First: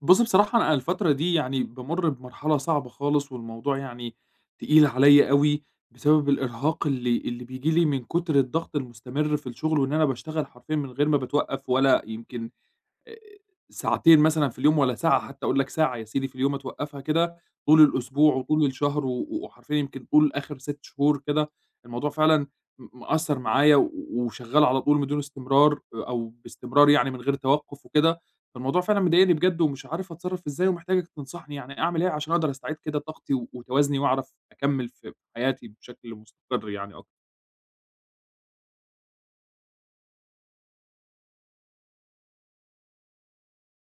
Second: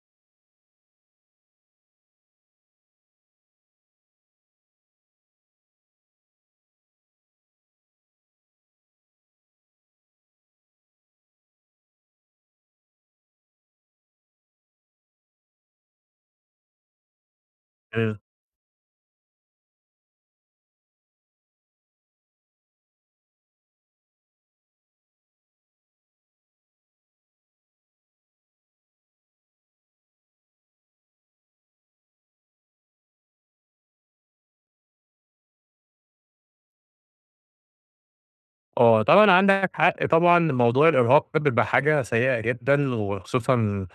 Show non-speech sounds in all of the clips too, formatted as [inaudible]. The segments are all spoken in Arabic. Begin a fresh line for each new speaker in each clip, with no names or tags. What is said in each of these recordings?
بُص بصراحة أنا الفترة دي يعني بامر بمرحلة صعبة خالص، والموضوع يعني تقيل عليَّ أوي؛ بسبب الإرهاق اللي اللي بييجي لي من كُترالضغط المستمر في الشغل، وإن أنا باشتغل حرفيًا من غير ما باتوقّف، ولا يمكن أ أ ساعتين مثلًا في اليوم ولا ساعة، حتّى أقول لك ساعة يا سيدي في اليوم أتوقّفها كده، طول
أيوه.
الأسبوع وطول الشهر و وحرفيًا يمكن طول آخِر 6 شهور كده الموضوع فعلًا م مأثّر معايا و وشغّال على طول بدون استمرار، أو باستمرار يعني من غير توقف وكده، فالموضوع فعلًا مضايقني بجد، ومش عارف أتصرّف إزاي، ومحتاجك تنصحني يعني أعمل إيه عشان أقدر أستعيد كده طاقتي وتوازني وأعرف أكمل في حياتي بشكل مستقر يعني أكتر؟
آه طبعًا عندك حق طبعًا، موضوع الإرهاق ده بيبقى حاجة سيئة جدًا، وخصوصًا،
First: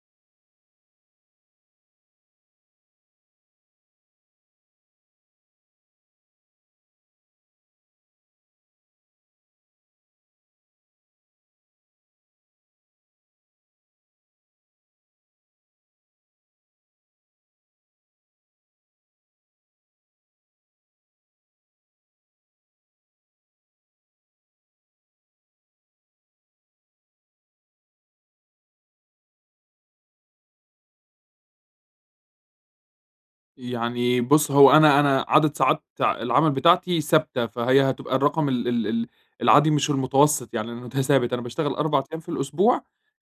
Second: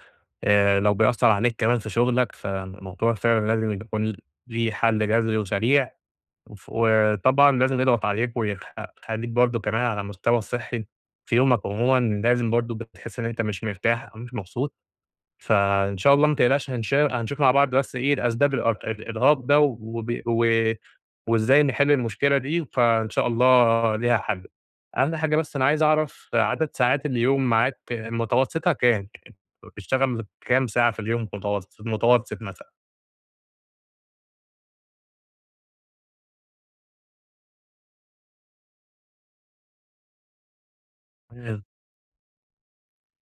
آآ، لو بيأثّر عليك كمان في شغلك، فالموضوع فعلًا لازم يكون ليه حل جذري وسريع، وف وطبعًا لازم يضغط عليك، ويخ يخلّيك برضه كمان على المستوى الصحّي- في يومك عمومًا- لازم برضه بتحس إن أنت مش مرتاح أو مش مبسوط، فإن شاء الله ما تقلقش هنش هنشوف مع بعض بس إيه الأسباب الأرق الإرهاق ده، وب و وإزاي نحل المشكلة دي، فإن شاء الله ليها حل. أهم حاجة بس أنا عايز أعرف عدد ساعات اليوم معاك متوسطها كام؟ وبتشتغل كام ساعة في اليوم متوسط في المتوسط مثلًا؟
يعني بُص هو أنا أنا عدد ساعات العمل بتاعتي ثابتة، فهي هتبقى الرقم ال ال ال العادي مش المتوسط يعني المت ثابت أنا
تمام.
باشتغل 4 أيام في الأسبوع،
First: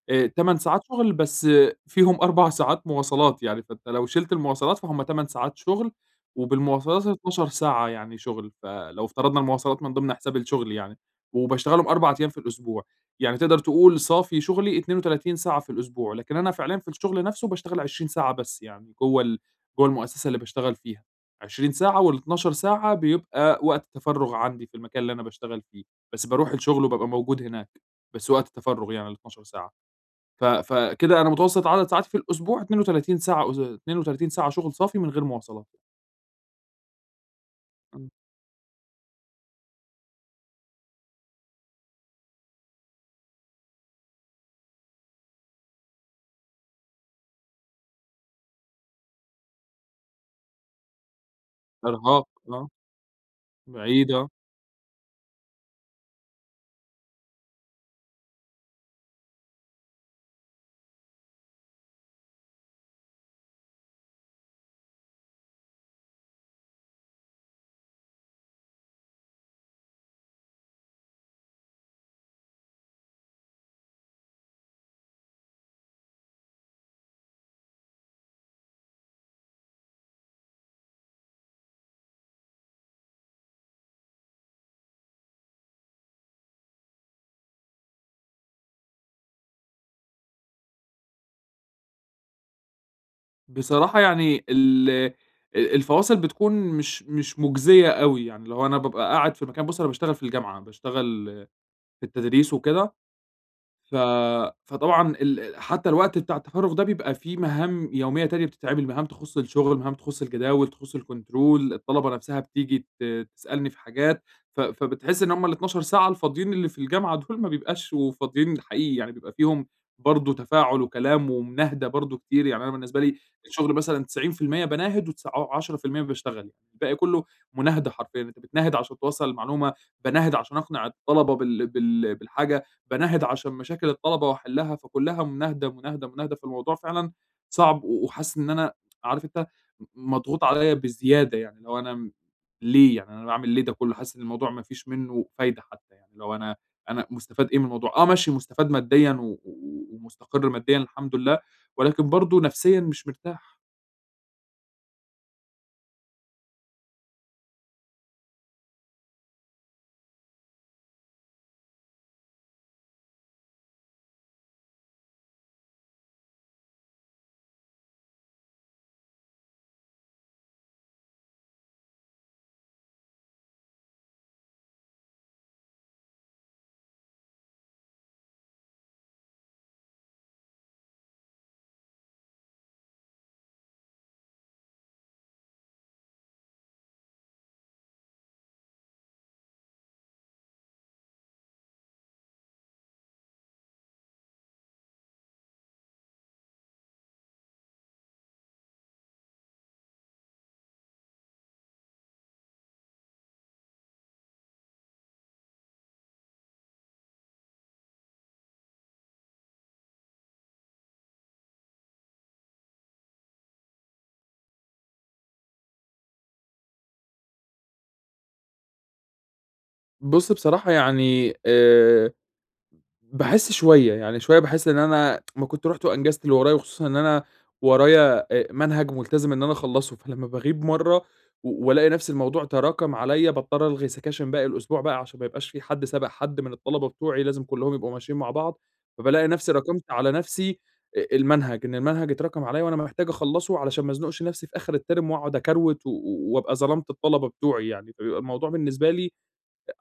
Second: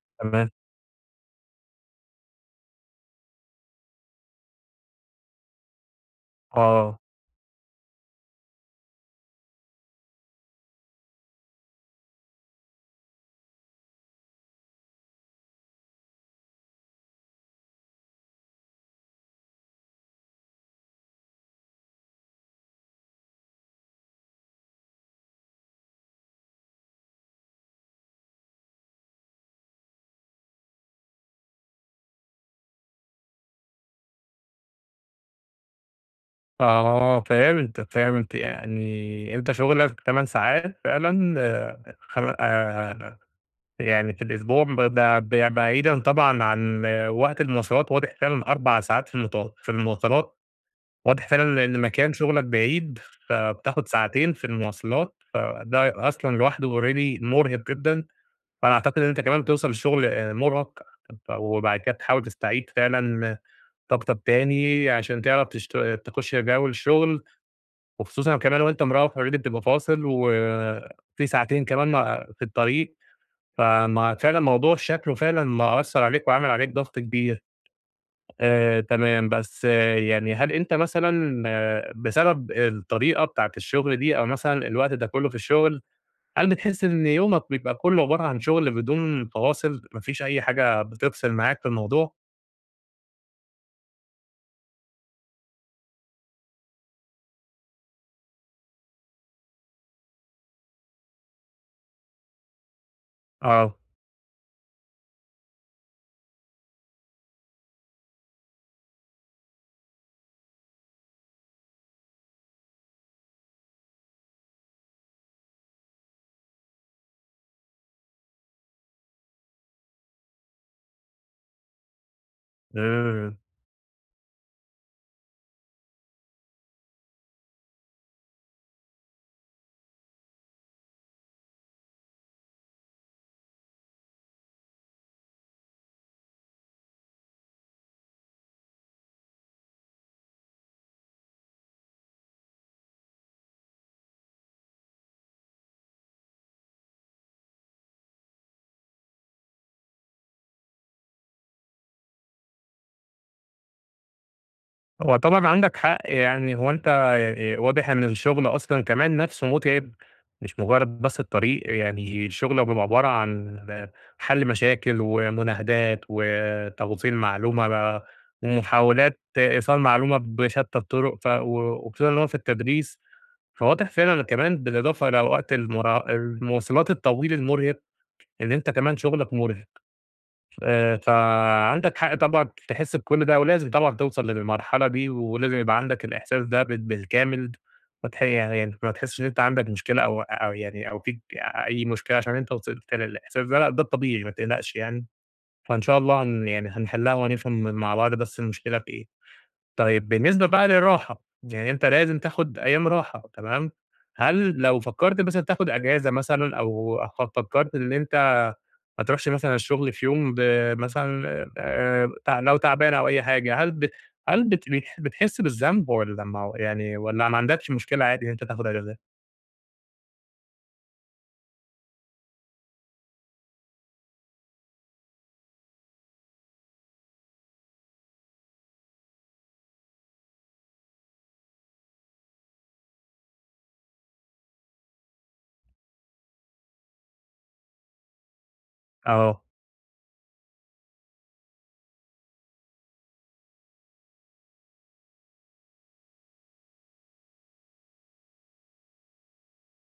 آآ
تمام.
8 ساعات شغل، بس فيهم 4 ساعات مواصلات يعني، فأنت لو شِلت المواصلات فهُم 8 ساعات شغل،
آه.
وبالمواصلات 12 ساعة يعني شغل، فلو افترضنا المواصلات من ضمن حساب الشغل يعني، وباشتغلهم 4 أيام في الأسبوع، يعني تقدر تقول صافي شغلي 32 ساعة في الأسبوع، لكن أنا فعليًا في الشغل نفسه باشتغل 20 ساعة بس يعني، جوه ال جوه المؤسسة اللي باشتغل فيها، 20 ساعة، وال12 ساعة بيبقى وقت تفَرُغ عندي في المكان اللي أنا باشتغل فيه. بس باروح الشغل وبابقى موجود هناك بس وقت التفرغ يعني ال12 ساعة، ف فكده أنا متوسط عدد ساعاتي في الأسبوع 32 ساعة أس 32 ساعة شغل صافي من غير مواصلات.
آه فهمتك
إمم.
فهمت، يعني أنت شغلك 8 ساعات فعلًا خم آآ يعني في الأسبوع، بد ب ب بعيدًا طبعًا عن وقت المواصلات واضح فعلًا 4 ساعات في المت في المواصلات، واضح فعلًا إن مكان
إرهاق
شغلك
آه،
بعيد، فبتاخد
بعيد آه.
ساعتين في المواصلات، فده أصلًا لوحده already مرهق جدًا، فأنا أعتقد إن أنت كمان بتوصل شغل مرهق، وبعد كده بتحاول تستعيد فعلًا طاقتك تاني عشان تعرف تشت تخش جو الشغل، وخصوصًا كمان وأنت مروّح already بتبقى فاصل، وفي ساعتين كمان م في الطريق، ف ما فعلًا موضوع شكله فعلًا مأثر عليك، وعامل عليك ضغط كبير، آآ تمام بس يعني هل أنت مثلًا بسبب الطريقة بتاعة الشغل دي أو مثلًا الوقت ده كله في الشغل، هل بتحس إن يومك بيبقى كله عبارة عن شغل بدون فواصل، ما فيش أي حاجة بتفصل معاك في الموضوع؟
بصراحة يعني ال أ الفواصل بتكون مش مش مُجزية أوي، يعني لو أنا بابقى قاعد في مكان بُص أنا باشتغل في الجامعة، باشتغل في التدريس وكده.
آه.
ف فطبعًا ال حتى الوقت بتاع التفرغ ده بيبقى فيه مهام يومية تانية بتتعمل، مهام تخص الشغل، مهام تخص الجداول تخص الكنترول الطلبة نفسها بتيجي ت تسألني في حاجات، ف فبتحس إن هُم ال12 ساعة الفاضيين اللي في الجامعة دول، ما بيبقاش وفاضيين حقيقي، يعني بيبقى فيهم برضو تفاعل وكلام ومناهِدة برضو كتير، يعني أنا بالنسبة لي
[unintelligible]
الشغل مثلًا 90% باناهد وتس ع عشرة في المِيّة باشتغل، الباقي كله مناهدة حرفيًا، أنت بتناهِد عشان توصَّل المعلومة، باناهِد عشان أقنع الطلبة بال بال بالحاجة، باناهِد عشان مشاكل الطلبة وأحلها، فكلها مناهِدة، مناهِدة، مناهِدة فالموضوع فعلًا صعب و وحاسس إن أنا عارف أنت م مضغوط عليَّ بزيادة يعني، اللي هو أنا م ليه يعني أنا باعمل ليه ده كله؟ حاسس إن الموضوع ما فيش منه فايدة حتى يعني، اللي هو أنا أنا مُستفاد إيه من الموضوع؟ آه، ماشي مُستفاد ماديًا، و و ومُستقر ماديًا الحمد لله، ولكن برضو نفسيًا مش مرتاح.
هو طبعًا عندك حق يعني، هو أنت آآ واضح إن الشغل أصلًا كمان نفسه متعب، مش مجرد بس الطريق، يعني شغلك بيبقى عبارة عن حل مشاكل ومناهدات وتوصيل معلومة بقى، ومحاولات إيصال معلومة بشتى الطرق، ف و وخصوصًا في التدريس، فواضح فعلًا كمان بالإضافة إلى وقت المرا المواصلات الطويل المرهق، إن أنت كمان شغلك مرهق، آآ فعندك حق طبعًا تحس بكل ده، ولازم طبعًا توصل للمرحلة دي، ولازم يبقى عندك الإحساس ده بال بالكامل، ماتح يعني ما تحسش إن أنت عندك مشكلة، أو أو يعني أو فيك أي مشكلة، عشان أنت وصلت للإحساس ده لأ، ده الطبيعي ما تقلقش يعني، فإن شاء الله هن يعني هنحلها وهنفهم مع بعض بس المشكلة في إيه، طيب بالنسبة بقى للراحة، يعني أنت لازم تاخد أيام راحة تمام، هل لو فكرت مثلًا تاخد إجازة مثلًا، أو ف فكرت إن أنت ما تروحش مثلًا الشغل في يوم، ب مثلًا آآ لو تعبان أو أي حاجة، هل ب هل بت بتحس بالذنب، والّا ما يعني والّا ما عندكش مشكلة عادي إن أنت تاخد إجازات؟
بُص، بصراحة يعني آآ، باحس شوية يعني شوية باحس إن أنا ما كنت رُحت وانجزت اللي ورايا وخصوصًا إن أنا ورايا أ منهج ملتزم إن أنا اخلصه، فلمَّا باغيب مرة والاقي نفس الموضوع تراكم عليَّا باضطر الغي سكاشن باقي الأسبوع بقى، عشان ما يبقاش في حد سابق حد من الطلبة بتوعي لازم كلهم يبقوا ماشيين مع بعض، فبالاقي
آه.
نفسي راكمت على نفسي المنهج، إن المنهج اتراكم عليَّ وأنا محتاج أخلَّصه علشان ما ازنقش نفسي في آخر الterm وأقعد أكروِت و وابقى ظلَمت الطلبة بتوعي يعني، فبيبقى الموضوع بالنسبة لي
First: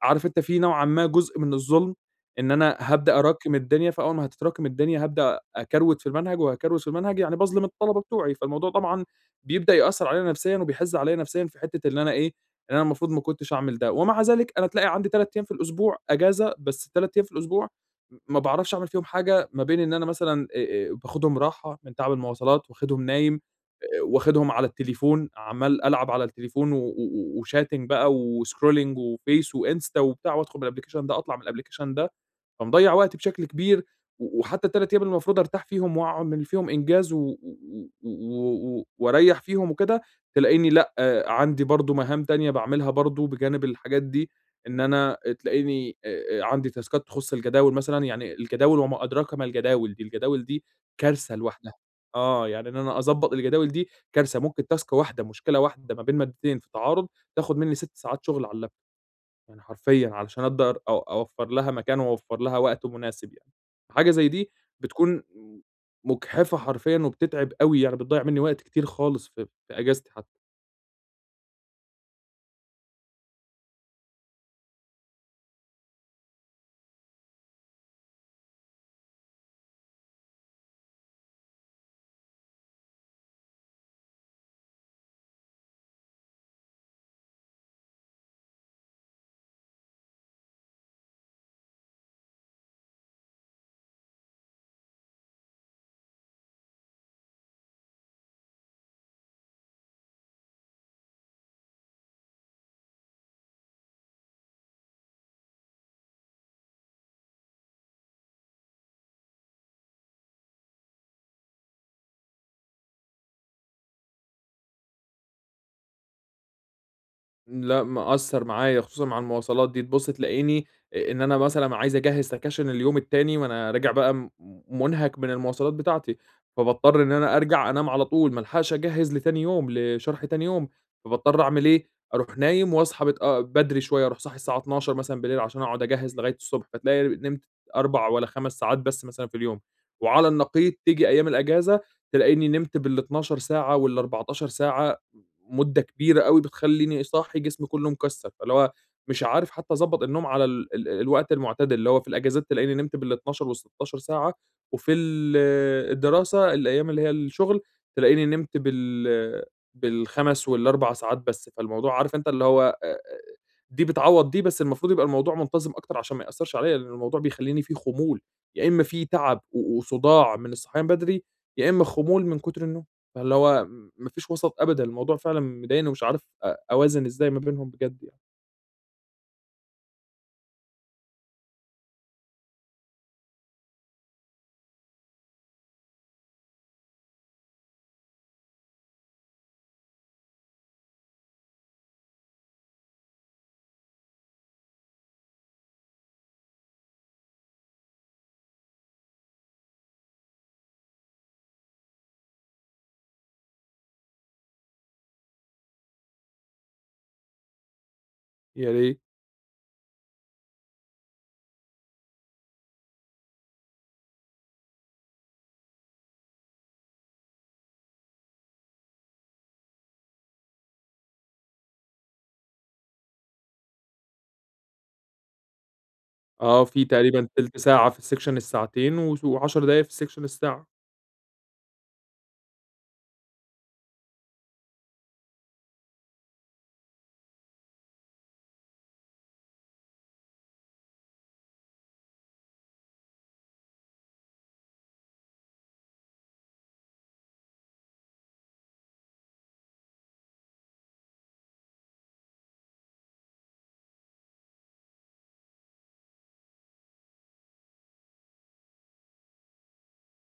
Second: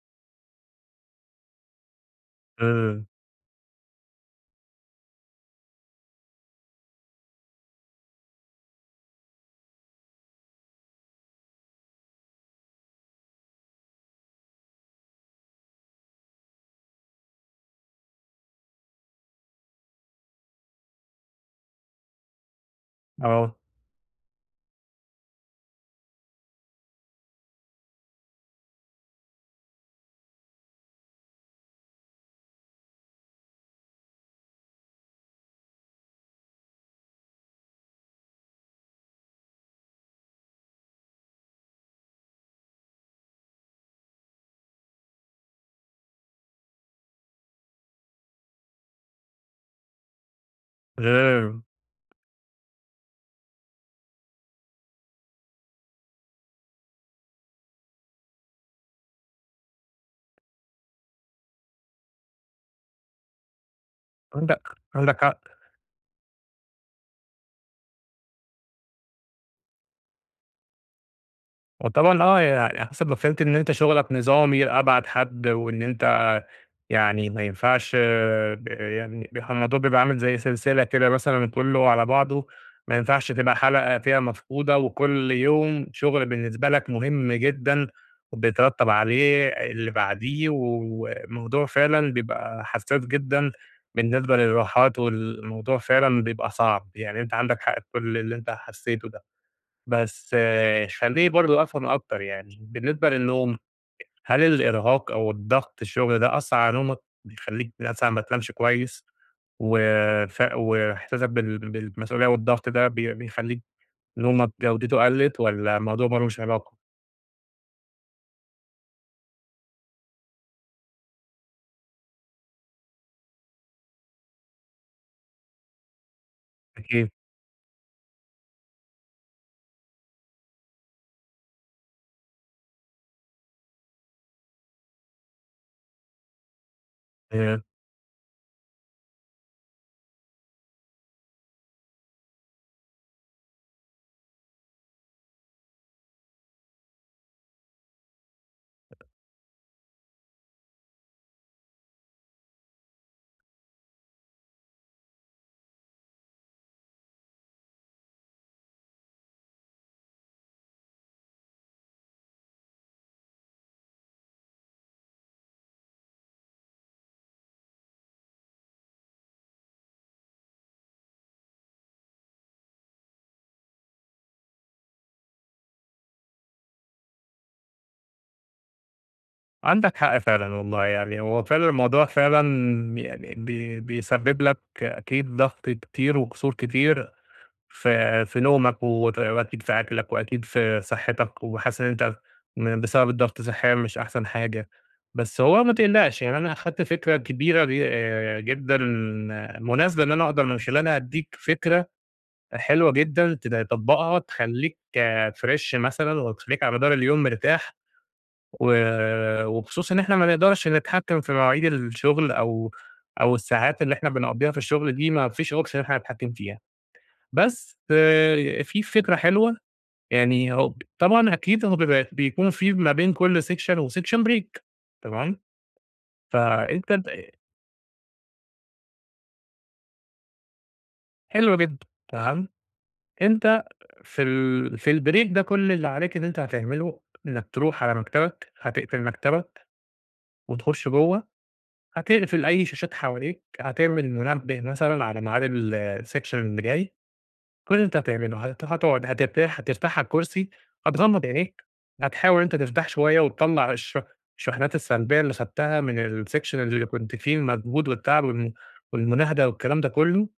عارف أنت في نوعًا ما جزء من الظلم، إن أنا
[unintelligible]
هابدأ اراكم الدنيا فأول ما هتتراكم الدنيا هابدأ اكروِت في المنهج، وهاكروِت في المنهج يعني باظلم الطلبة بتوعي، فالموضوع طبعًا بيبدأ يأثر عليَّ نفسيًا وبيحزّ عليَّ نفسيًا في حتِّة إن أنا إيه، إن أنا المفروض ما كنتش أعمل ده، ومع ذلك أنا تلاقي عندي 3 أيام في الأسبوع أجازة، بس 3 أيام في الأسبوع م ما باعرفش أعمل فيهم حاجة، ما بين إن أنا مثلًا آآ، باخدهم راحة من تعب المواصلات، واخدهم نايم،
آه.
آآ، واخدهم على التليفون عمَّال العب على التليفون و و وchatting بقى وscrolling وface وinsta وبتاع وأدخل من الأبلكيشن ده أطلع من الأبليكيشن ده، فمضيّع وقتي بشكل كبير وحتى ال3 أيام المفروض أرتاح فيهم وأعمل فيهم إنجاز، و و و واريّح فيهم وكده، تلاقيني لأ عندي برضه مهام تانية باعملها برضه بجانب الحاجات دي إن أنا تلاقيني آآ، عندي تاسكات تخص الجداول مثلًا، يعني الجداول وما أدراك ما الجداول دي الجداول دي كارثة
[unintelligible]
لوحدها. آه، يعني إن أنا أضبط الجداول دي كارثة ممكن تاسك واحدة مشكلة واحدة ما بين مادتين في تعارض تاخد مني 6 ساعات شغل على اللاب توب يعني حرفيًا عشان أقدر اوفر لها مكان و واوفر لها وقت مناسب يعني، حاجة زي دي
عندك
بتكون
عندك حق.
م مجحفة حرفيًا، وبتتعِب أوي، يعني بتضيّع مني وقت كتير خالص في في أجازتي حتى.
هو طبعًا آه يع على حسب ما فهمت إن أنت شغلك نظامي لأبعد حد، وإن أنت يعني ما ينفعش آآ يعني، ب الموضوع بيبقى عامل زي سلسلة كده مثلًا كله على بعضه، ما ينفعش تبقى حلقة فيها مفقودة، وكل يوم شغل بالنسبة لك مهم جدًا، وبيترتب عليه اللي بعديه، والموضوع فعلًا بيبقى حساس جدًا، بالنسبة للراحات والموضوع فعلًا بيبقى صعب، يعني أنت عندك حق في كل اللي أنت حسيته ده، بس خليني برضو أفهم أكتر يعني، بالنسبة للنوم، هل الإرهاق أو الضغط الشغل ده أثَّرعلى نومك؟ بيخليك مثلًا ما تنامش كويس؟ و ف وإحساسك بال بالمسئولية والضغط ده بي بيخليك نومك جودته قلَّت، والّا الموضوع ما لوش علاقة؟
لأ مأثَّر معايا خصوصًا مع المواصلات دي تبص تلاقيني، إن أنا مثلًا عايز أجهِّز سكَاشِن اليوم التاني، ما أنا راجع بقى منهك من المواصلات بتاعتي، فباضطر
أكيد.
إن أنا أرجع أنام على طول ما ألحقش أجهِّز لتاني يوم لشرح تاني يوم، فباضطر أعمل إيه؟ أروح نايم وأصحى متأ بدري شوية أروح صاحي الساعة 00:00 مثلًا بالليل، عشان أقعد أجهِّز لغاية الصبح فتلاقي نمت
[unintelligible]
4 والّا 5 ساعات بس مثلًا في اليوم، وعلى النقيض تيجي أيام الإجازة تلاقيني نمت بال12 ساعة وال14 ساعة، مدة كبيرة أوي بتخليني صاحي جسمي كله مكسر، فاللي هو مش عارف حتى أضبط النوم على ال ال الوقت المعتدل، اللي هو في الإجازات تلاقيني نمت بال12 وال16 ساعة، وفي ال الدراسة الأيام اللي هي الشغل، تلاقيني نمت بال بال5 وال4 ساعات بس، فالموضوع عارف أنت اللي هو، آآ، دي بتعوض دي، بس المفروض يبقى الموضوع منتظم أكتر عشان ما يأثّرش عليّا لإن الموضوع بيخليني في خمول، يا إما في تعب وصداع من الصحيان بدري، يا إما خمول من كتر النوم، فاللي هو ما فيش وسط أبدًا، الموضوع فعلًا مضايقني ومش عارف أ أوازن إزاي ما بينهم بجد يع
عندك حق فعلًا والله، يعني هو فعلًا الموضوع يعني بي بيسبب لك أكيد ضغط كتير وقُصُور كتير ف في نومك وت وأكيد في أكلك وأكيد في صحتك، وحاسس إن أنت م بسبب الضغط صحيًا مش أحسن حاجة. بس هو ما تقلقش، يعني أنا أخدت فكرة كبيرة آآ، جدًا مناسبة إن أنا أقدر من خلالها أدّيك فكرة حلوة جدًا ت تطبقها تخليك فريش مثلًا وتخليك على مدار اليوم مرتاح.
يا
و
ريت.
وبخصوص إن إحنا ما نقدرش نتحكم في مواعيد الشغل أو أو الساعات اللي إحنا بنقضيها في الشغل دي، ما فيش option إن إحنا نتحكم فيها، بس ف في فكرة حلوة يعني، هو طبعًا أكيد هما بيبقي بيكون في ما بين كل section و break section تمام؟
آه، في
فأنت
تقريبًا
ت
1/3 ساعة في الsection الساعتين و و10 دقايق في section الساعة.
حلو جدًا تمام. أنت في ال في الbreak ده، كل اللي عليك إن أنت هتعمله إنك تروح على مكتبك، هتقفل مكتبك وتخش جوه، هتقفل أي شاشات حواليك، هتعمل المنبه مثلًا على معاد ال الsection اللي جاي. كل اللي أنت هتعمله، هت هتقعد، هترتاح هترتاح على الكرسي، هتغمض عينيك، هتحاول إن أنت ترتاح شوية وتِطَلَع الشحن الشحنات السلبية اللي خدتها من الsection اللي كنت فيه، المجهود والتعب و والمناهدة والكلام ده كله.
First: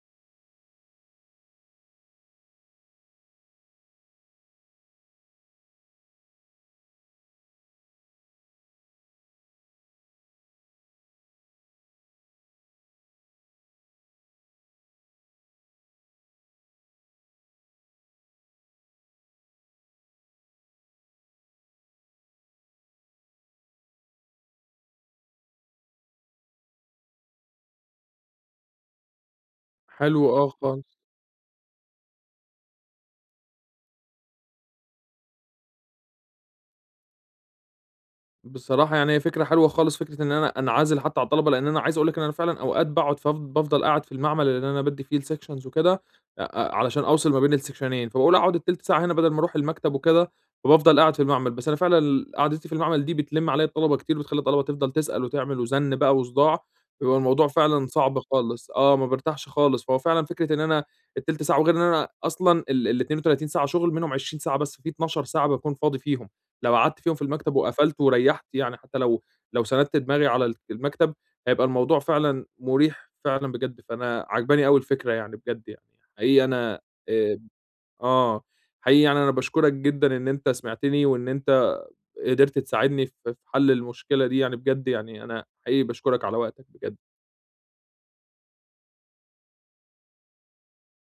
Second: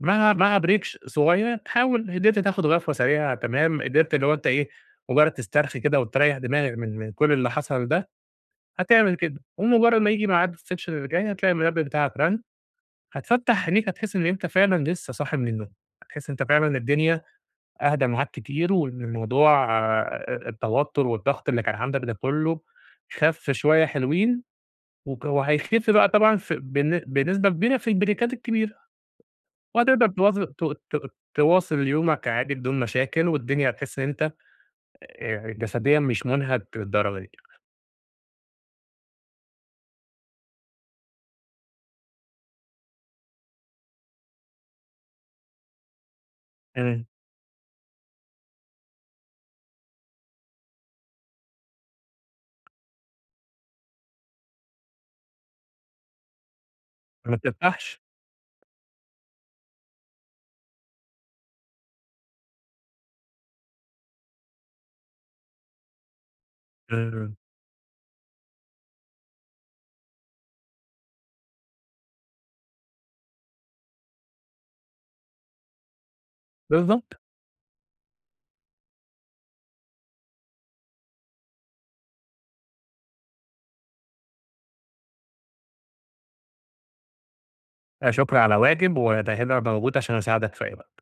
مع مع break ش صغير حاول إن أنت تاخد غفوة سريعة، تمام قدرت اللي هو أنت ايه مجرد تسترخي كده وتريح دماغك من من كل اللي حصل ده، هتعمل كده، ومجرد ما ييجي ميعاد الsection اللي جاي هتلاقي المنبه بتاعك رن، هتفَتَح عنيك، هتحس إن أنت فعلًا لسه صاحي من النوم، هتحس إن أنت فعلًا الدنيا أهدى معاك كتير، وإن موضوع آآ التوتر والضغط اللي كان عندك ده كله خف شوية حلوين. وك وهيخف بقى طبعًا ف بن بنسبة كبيرة في البريكات الكبيرة، وهتقدر
حلو،
تواظب
آه،
ت
خالص.
ت تواصل يومك عادي بدون مشاكل، والدنيا هتحس إن أنت آآ، جسديًا مش مُنهك للدرجة دي.
بصراحة، يعني هي فكرة حلوة خالص فكرة إن أنا أنعزل حتى عن الطلبة لأن أنا عايز أقول لك إن أنا فعلًا أوقات باقعد، ف بافضل قاعد في المعمل اللي أنا بَادّي فيه الsections وكده، أ أ علشان
تمام.
أوصِل ما بين السكشنين فباقول أقعد 1/3 ساعة هنا بدل ما أروح المكتب وكده، فبافضل قاعد في المعمل بس أنا فعلًا ال قعدتي في المعمل دي بتلم عليّا الطلبة كتير، بتخلي الطلبة تفضل تسأل وتعمل وزن بقى وصداع، فبيبقى
ما
الموضوع فعلًا
بترتحش.
صعب خالص، آه، ما بارتاحش خالص. فهو فعلًا فكرة إن أنا ال1/3 ساعة وغير إن أنا أصلًا ال ال32 ساعة شغل منهم 20 ساعة بس في 12 ساعة باكون فاضي فيهم، لو قعدت فيهم في
امم.
المكتب وقفلت وريحت يعني حتى لو لو سندت دماغي على المكتب هيبقى الموضوع فعلًا مريح، فعلًا بجد. فأنا عاجباني أوي الفكرة يعني بجد، يعني حقيقي أنا
بالضبط.
آآ آه، حقيقي يعني أنا باشكرك جدًا إن أنت سمعتني، وإن أنت قدِرت تساعدني ف في حل المشكلة دي، يعني بجد يعني أنا حقيقي باشكرك على وقتك بجد.
لا شكر على واجب، وده هنا موجود علشان أساعدك في أي وقت.